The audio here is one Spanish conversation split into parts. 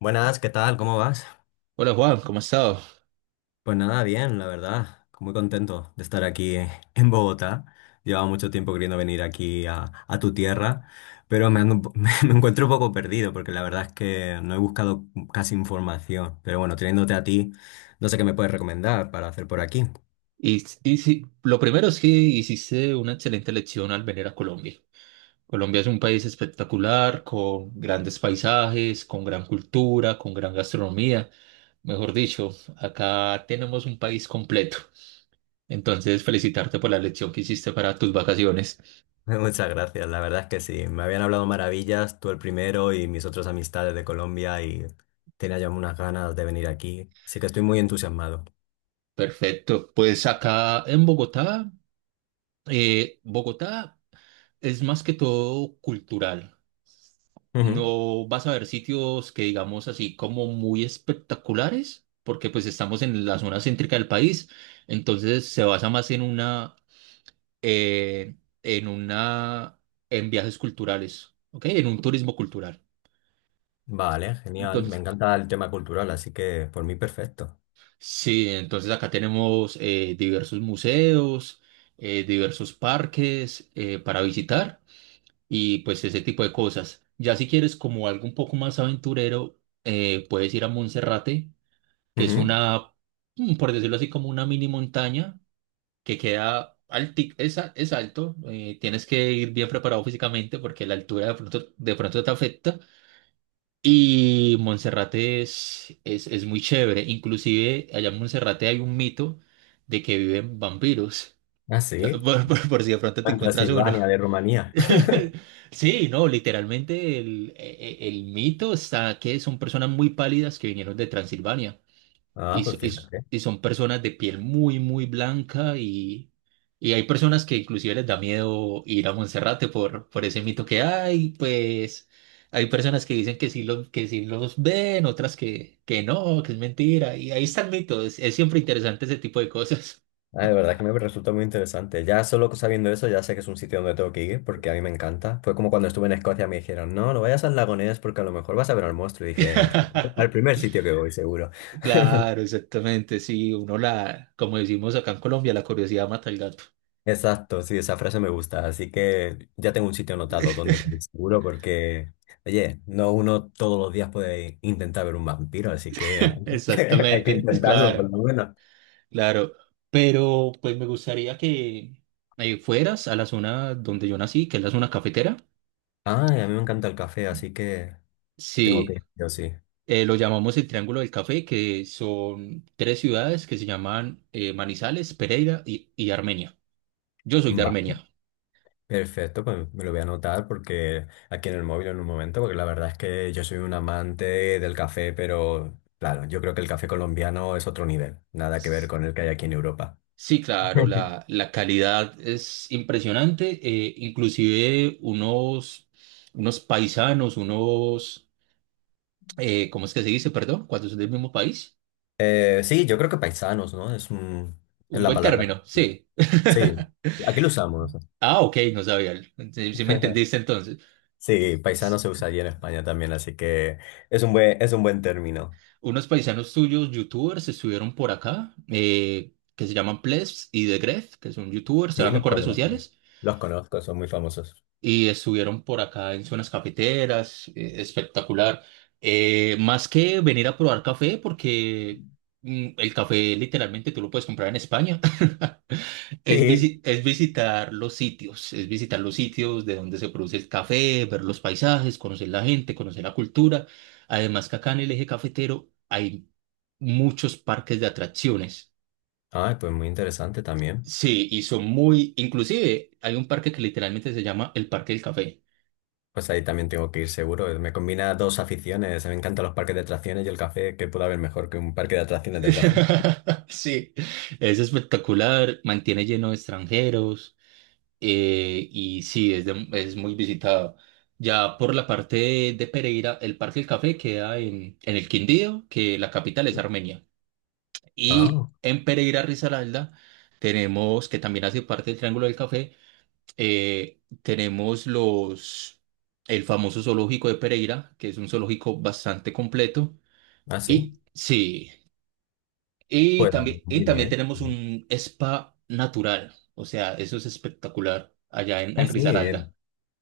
Buenas, ¿qué tal? ¿Cómo vas? Hola Juan, ¿cómo has estado? Pues nada, bien, la verdad. Muy contento de estar aquí en Bogotá. Llevaba mucho tiempo queriendo venir aquí a tu tierra, pero me, me encuentro un poco perdido porque la verdad es que no he buscado casi información. Pero bueno, teniéndote a ti, no sé qué me puedes recomendar para hacer por aquí. Y sí, lo primero es que hiciste una excelente elección al venir a Colombia. Colombia es un país espectacular, con grandes paisajes, con gran cultura, con gran gastronomía. Mejor dicho, acá tenemos un país completo. Entonces, felicitarte por la elección que hiciste para tus vacaciones. Muchas gracias, la verdad es que sí. Me habían hablado maravillas, tú el primero y mis otras amistades de Colombia y tenía ya unas ganas de venir aquí. Sí que estoy muy entusiasmado. Perfecto. Pues acá en Bogotá, Bogotá es más que todo cultural. No vas a ver sitios que digamos así como muy espectaculares, porque pues estamos en la zona céntrica del país, entonces se basa más eh, en una, en viajes culturales, ¿ok? En un turismo cultural. Vale, genial. Me Entonces, encanta el tema cultural, así que por mí perfecto. sí, entonces acá tenemos diversos museos, diversos parques para visitar, y pues ese tipo de cosas. Ya si quieres como algo un poco más aventurero, puedes ir a Monserrate, que es Ujú. Por decirlo así, como una mini montaña que queda es alto. Tienes que ir bien preparado físicamente porque la altura de pronto te afecta. Y Monserrate es muy chévere. Inclusive allá en Monserrate hay un mito de que viven vampiros. Ah, sí. Por si de pronto te En encuentras uno. Transilvania, de Rumanía. Sí, no, literalmente el mito está que son personas muy pálidas que vinieron de Transilvania. Ah, Y, so- pues y s- fíjate. y son personas de piel muy, muy blanca, y hay personas que inclusive les da miedo ir a Monserrate por ese mito que hay. Pues hay personas que dicen que sí los ven, otras que no, que es mentira, y ahí está el mito. Es siempre interesante ese tipo de cosas. Ah, de verdad que me resulta muy interesante. Ya solo sabiendo eso, ya sé que es un sitio donde tengo que ir, porque a mí me encanta. Fue como cuando estuve en Escocia, me dijeron, no, no vayas al lago Ness porque a lo mejor vas a ver al monstruo. Y dije, al primer sitio que voy, seguro. Claro, exactamente, sí, uno como decimos acá en Colombia, la curiosidad mata al gato. Exacto, sí, esa frase me gusta. Así que ya tengo un sitio anotado donde comer seguro porque, oye, no uno todos los días puede intentar ver un vampiro, así que hay que Exactamente, es intentarlo claro. por lo menos. Claro, pero pues me gustaría que fueras a la zona donde yo nací, que es la zona cafetera. Ah, y a mí me encanta el café, así que tengo que Sí, ir, yo sí. Lo llamamos el Triángulo del Café, que son tres ciudades que se llaman Manizales, Pereira y Armenia. Yo soy de Va, Armenia. perfecto, pues me lo voy a anotar porque aquí en el móvil en un momento, porque la verdad es que yo soy un amante del café, pero claro, yo creo que el café colombiano es otro nivel, nada que ver con el que hay aquí en Europa. Sí, claro, la, la calidad es impresionante. Inclusive unos paisanos, ¿cómo es que se dice? Perdón, cuando son del mismo país. Sí, yo creo que paisanos, ¿no? Es, es Un la buen palabra. término, sí. Sí, aquí lo usamos. Ah, ok, no sabía. Sí, sí me entendiste entonces. Sí, paisano S- se usa allí en España también, así que es un buen término. Unos paisanos tuyos, youtubers, estuvieron por acá, que se llaman Plebs y The Gref, que son youtubers, Sí, trabajan los en redes conozco. sociales. Los conozco, son muy famosos. Y estuvieron por acá en zonas cafeteras, espectacular. Más que venir a probar café, porque el café literalmente tú lo puedes comprar en España, es, Sí. visi- es visitar los sitios, es visitar los sitios de donde se produce el café, ver los paisajes, conocer la gente, conocer la cultura. Además, que acá en el eje cafetero hay muchos parques de atracciones. Ay, pues muy interesante también. Sí, y son muy, inclusive hay un parque que literalmente se llama el Parque del Café. Pues ahí también tengo que ir seguro. Me combina dos aficiones. Me encantan los parques de atracciones y el café. ¿Qué puede haber mejor que un parque de atracciones del café? Sí, es espectacular, mantiene lleno de extranjeros y sí, es muy visitado. Ya por la parte de Pereira, el Parque del Café queda en el Quindío, que la capital es Armenia. Y Ah, en Pereira, Risaralda, tenemos, que también hace parte del Triángulo del Café, tenemos el famoso zoológico de Pereira, que es un zoológico bastante completo. ah, sí. Y sí. Y Pues también, y muy también bien. tenemos un spa natural, o sea, eso es espectacular allá en Ah, sí, Risaralda. bien.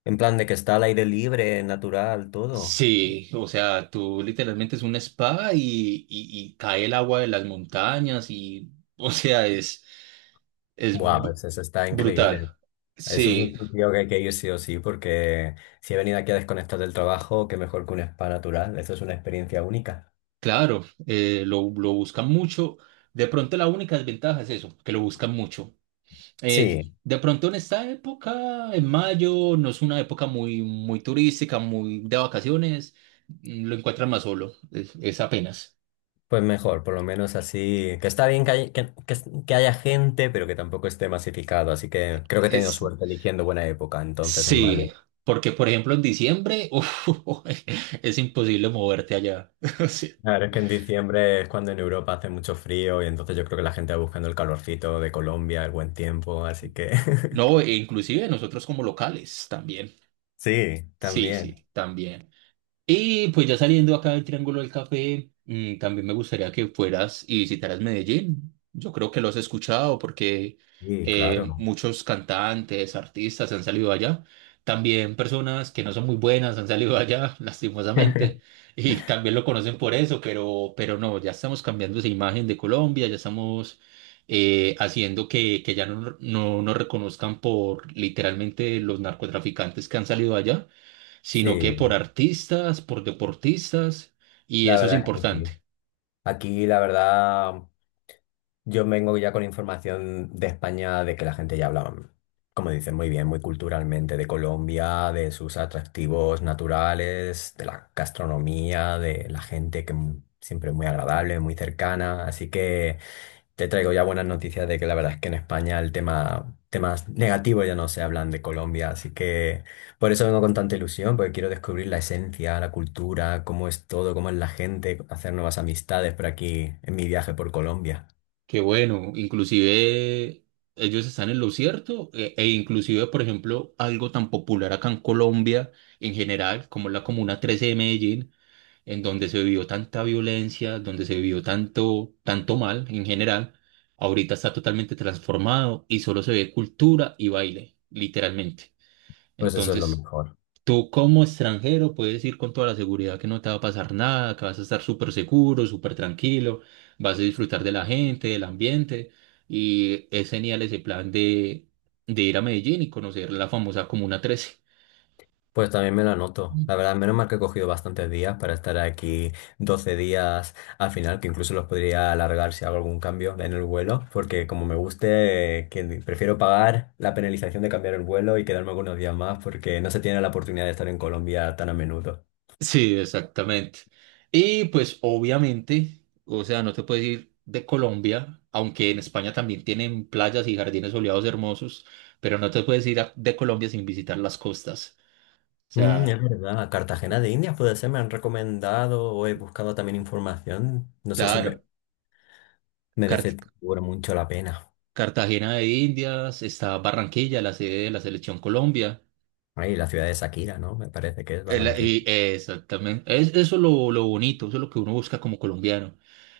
En plan de que está al aire libre, natural, todo. Sí, o sea, tú literalmente es un spa y, y cae el agua de las montañas y, o sea, es, es Buah, bu- pues eso está brutal. increíble. Eso es Sí, un sitio que hay que ir sí o sí, porque si he venido aquí a desconectar del trabajo, qué mejor que un spa natural. Eso es una experiencia única. claro, lo buscan mucho. De pronto la única desventaja es eso, que lo buscan mucho. Eh, Sí, de pronto en esta época, en mayo, no es una época muy, muy turística, muy de vacaciones, lo encuentran más solo, es apenas. pues mejor, por lo menos así. Que está bien que haya gente, pero que tampoco esté masificado. Así que creo que he tenido Es, suerte eligiendo buena época, entonces en Sí, mayo. porque por ejemplo en diciembre, uf, es imposible moverte allá. Sí. Claro, es que en diciembre es cuando en Europa hace mucho frío y entonces yo creo que la gente va buscando el calorcito de Colombia, el buen tiempo, así que... No, e inclusive nosotros como locales también. Sí, Sí, también. sí, también. Y pues ya saliendo acá del Triángulo del Café, también me gustaría que fueras y visitaras Medellín. Yo creo que lo has escuchado porque Sí, claro. muchos cantantes, artistas han salido allá. También personas que no son muy buenas han salido allá, lastimosamente. Y también lo conocen por eso, pero no, ya estamos cambiando esa imagen de Colombia, ya estamos haciendo que ya no nos reconozcan por literalmente los narcotraficantes que han salido allá, sino que Sí, por artistas, por deportistas, y la eso es verdad es que importante. sí. Aquí, la verdad, yo vengo ya con información de España de que la gente ya habla, como dicen, muy bien, muy culturalmente, de Colombia, de sus atractivos naturales, de la gastronomía, de la gente que siempre es muy agradable, muy cercana. Así que te traigo ya buenas noticias de que la verdad es que en España el tema, temas negativos ya no se hablan de Colombia, así que por eso vengo con tanta ilusión, porque quiero descubrir la esencia, la cultura, cómo es todo, cómo es la gente, hacer nuevas amistades por aquí en mi viaje por Colombia. Que bueno. Inclusive ellos están en lo cierto, e inclusive, por ejemplo, algo tan popular acá en Colombia en general, como la Comuna 13 de Medellín, en donde se vivió tanta violencia, donde se vivió tanto, tanto mal en general, ahorita está totalmente transformado y solo se ve cultura y baile, literalmente. Pues eso es lo Entonces, mejor. tú como extranjero puedes ir con toda la seguridad que no te va a pasar nada, que vas a estar súper seguro, súper tranquilo, vas a disfrutar de la gente, del ambiente, y es genial ese plan de ir a Medellín y conocer la famosa Comuna 13. Pues también me lo anoto. Mm. La verdad, menos mal que he cogido bastantes días para estar aquí 12 días al final, que incluso los podría alargar si hago algún cambio en el vuelo, porque como me guste, que prefiero pagar la penalización de cambiar el vuelo y quedarme algunos días más, porque no se tiene la oportunidad de estar en Colombia tan a menudo. Sí, exactamente. Y pues obviamente, o sea, no te puedes ir de Colombia, aunque en España también tienen playas y jardines soleados hermosos, pero no te puedes ir de Colombia sin visitar las costas. O Mm, es sea, verdad, a Cartagena de Indias puede ser, me han recomendado o he buscado también información. No sé si me claro. merece seguro mucho la pena. Cartagena de Indias, está Barranquilla, la sede de la Selección Colombia. Ahí, la ciudad de Shakira, ¿no? Me parece que es El- Barranquilla. y- eh, exactamente. Eso es lo bonito, eso es lo que uno busca como colombiano.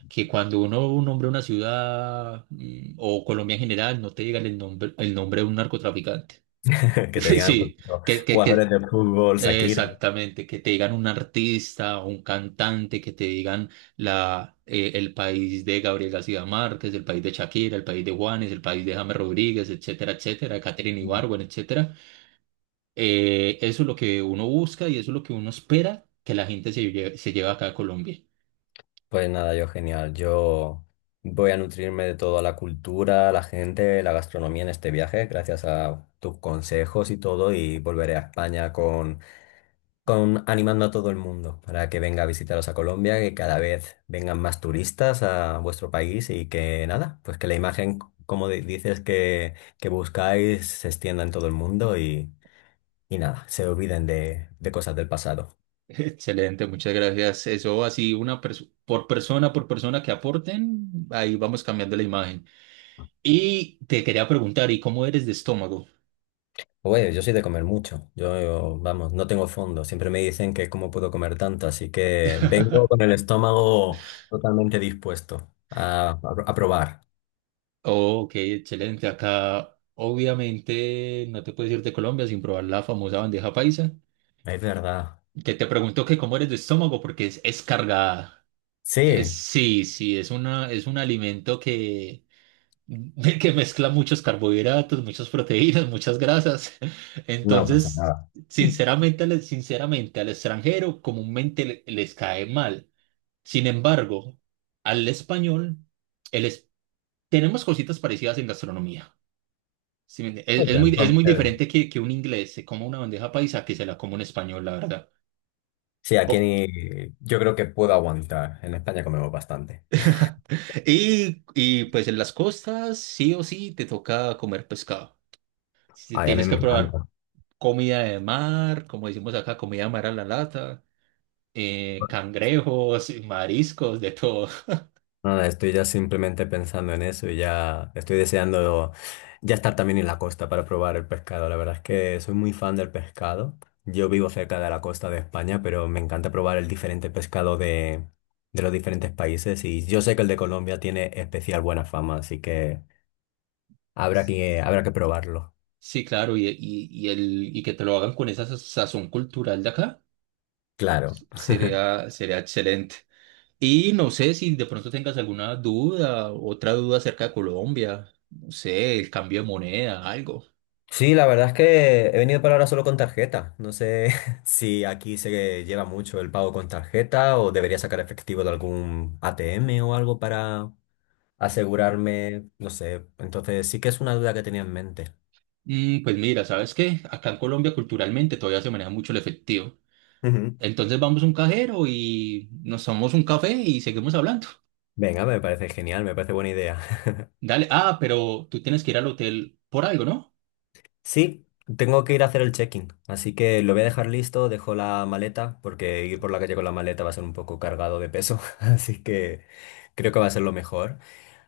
Que cuando uno nombra una ciudad o Colombia en general, no te digan el nombre de un narcotraficante. Que te digan por Sí, ejemplo, jugadores que de fútbol, Shakira. exactamente, que te digan un artista o un cantante, que te digan el país de Gabriel García Márquez, el país de Shakira, el país de Juanes, el país de James Rodríguez, etcétera, etcétera, Katherine Ibargüen, etcétera. Eso es lo que uno busca y eso es lo que uno espera que la gente se lleve acá a Colombia. Pues nada, yo genial. Yo voy a nutrirme de toda la cultura, la gente, la gastronomía en este viaje, gracias a tus consejos y todo, y volveré a España con animando a todo el mundo para que venga a visitaros a Colombia, que cada vez vengan más turistas a vuestro país y que nada, pues que la imagen, como dices, que buscáis se extienda en todo el mundo y nada, se olviden de cosas del pasado. Excelente, muchas gracias. Eso así, por persona que aporten, ahí vamos cambiando la imagen. Y te quería preguntar, ¿y cómo eres de estómago? Oye, yo soy de comer mucho. Yo, vamos, no tengo fondo. Siempre me dicen que cómo puedo comer tanto, así que vengo con el estómago totalmente dispuesto a probar. Ok, excelente. Acá, obviamente, no te puedes ir de Colombia sin probar la famosa bandeja paisa. Es verdad. Que te pregunto que cómo eres de estómago, porque es cargada. Es- Sí, sí, sí, es una, es un alimento que, que mezcla muchos carbohidratos, muchas proteínas, muchas grasas. no pasa Entonces, nada. sinceramente, al extranjero comúnmente les cae mal. Sin embargo, al español, el es- tenemos cositas parecidas en gastronomía. Sí, ¿me entiende? es, Ok, es muy, es muy entonces, diferente que un inglés se coma una bandeja paisa que se la coma un español, la verdad. sí, O- aquí yo creo que puedo aguantar. En España comemos bastante. Y, y pues en las costas, sí o sí, te toca comer pescado. Si Ay, a mí tienes me que probar encanta. comida de mar, como decimos acá, comida de mar a la lata, cangrejos, mariscos, de todo. Nada, estoy ya simplemente pensando en eso y ya estoy deseando ya estar también en la costa para probar el pescado. La verdad es que soy muy fan del pescado. Yo vivo cerca de la costa de España, pero me encanta probar el diferente pescado de los diferentes países y yo sé que el de Colombia tiene especial buena fama, así que habrá que probarlo. Sí, claro, y que te lo hagan con esa sazón cultural de acá, Claro. sería excelente. Y no sé si de pronto tengas alguna duda, otra duda acerca de Colombia, no sé, el cambio de moneda, algo. Sí, la verdad es que he venido para ahora solo con tarjeta. No sé si aquí se lleva mucho el pago con tarjeta o debería sacar efectivo de algún ATM o algo para asegurarme, no sé. Entonces sí que es una duda que tenía en mente. Pues mira, ¿sabes qué? Acá en Colombia culturalmente todavía se maneja mucho el efectivo. Ujú. Entonces vamos a un cajero y nos tomamos un café y seguimos hablando. Venga, me parece genial, me parece buena idea. Dale, ah, pero tú tienes que ir al hotel por algo, ¿no? Sí, tengo que ir a hacer el check-in, así que lo voy a dejar listo, dejo la maleta, porque ir por la calle con la maleta va a ser un poco cargado de peso, así que creo que va a ser lo mejor.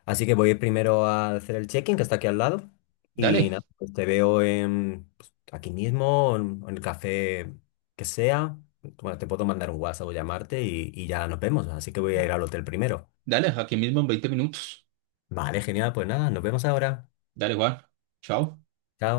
Así que voy a ir primero a hacer el check-in, que está aquí al lado. Y Dale, nada, pues te veo aquí mismo, en el café que sea. Bueno, te puedo mandar un WhatsApp o llamarte y ya nos vemos. Así que voy a ir al hotel primero. dale, aquí mismo en 20 minutos. Vale, genial. Pues nada, nos vemos ahora. Dale, Juan, chao. Chao.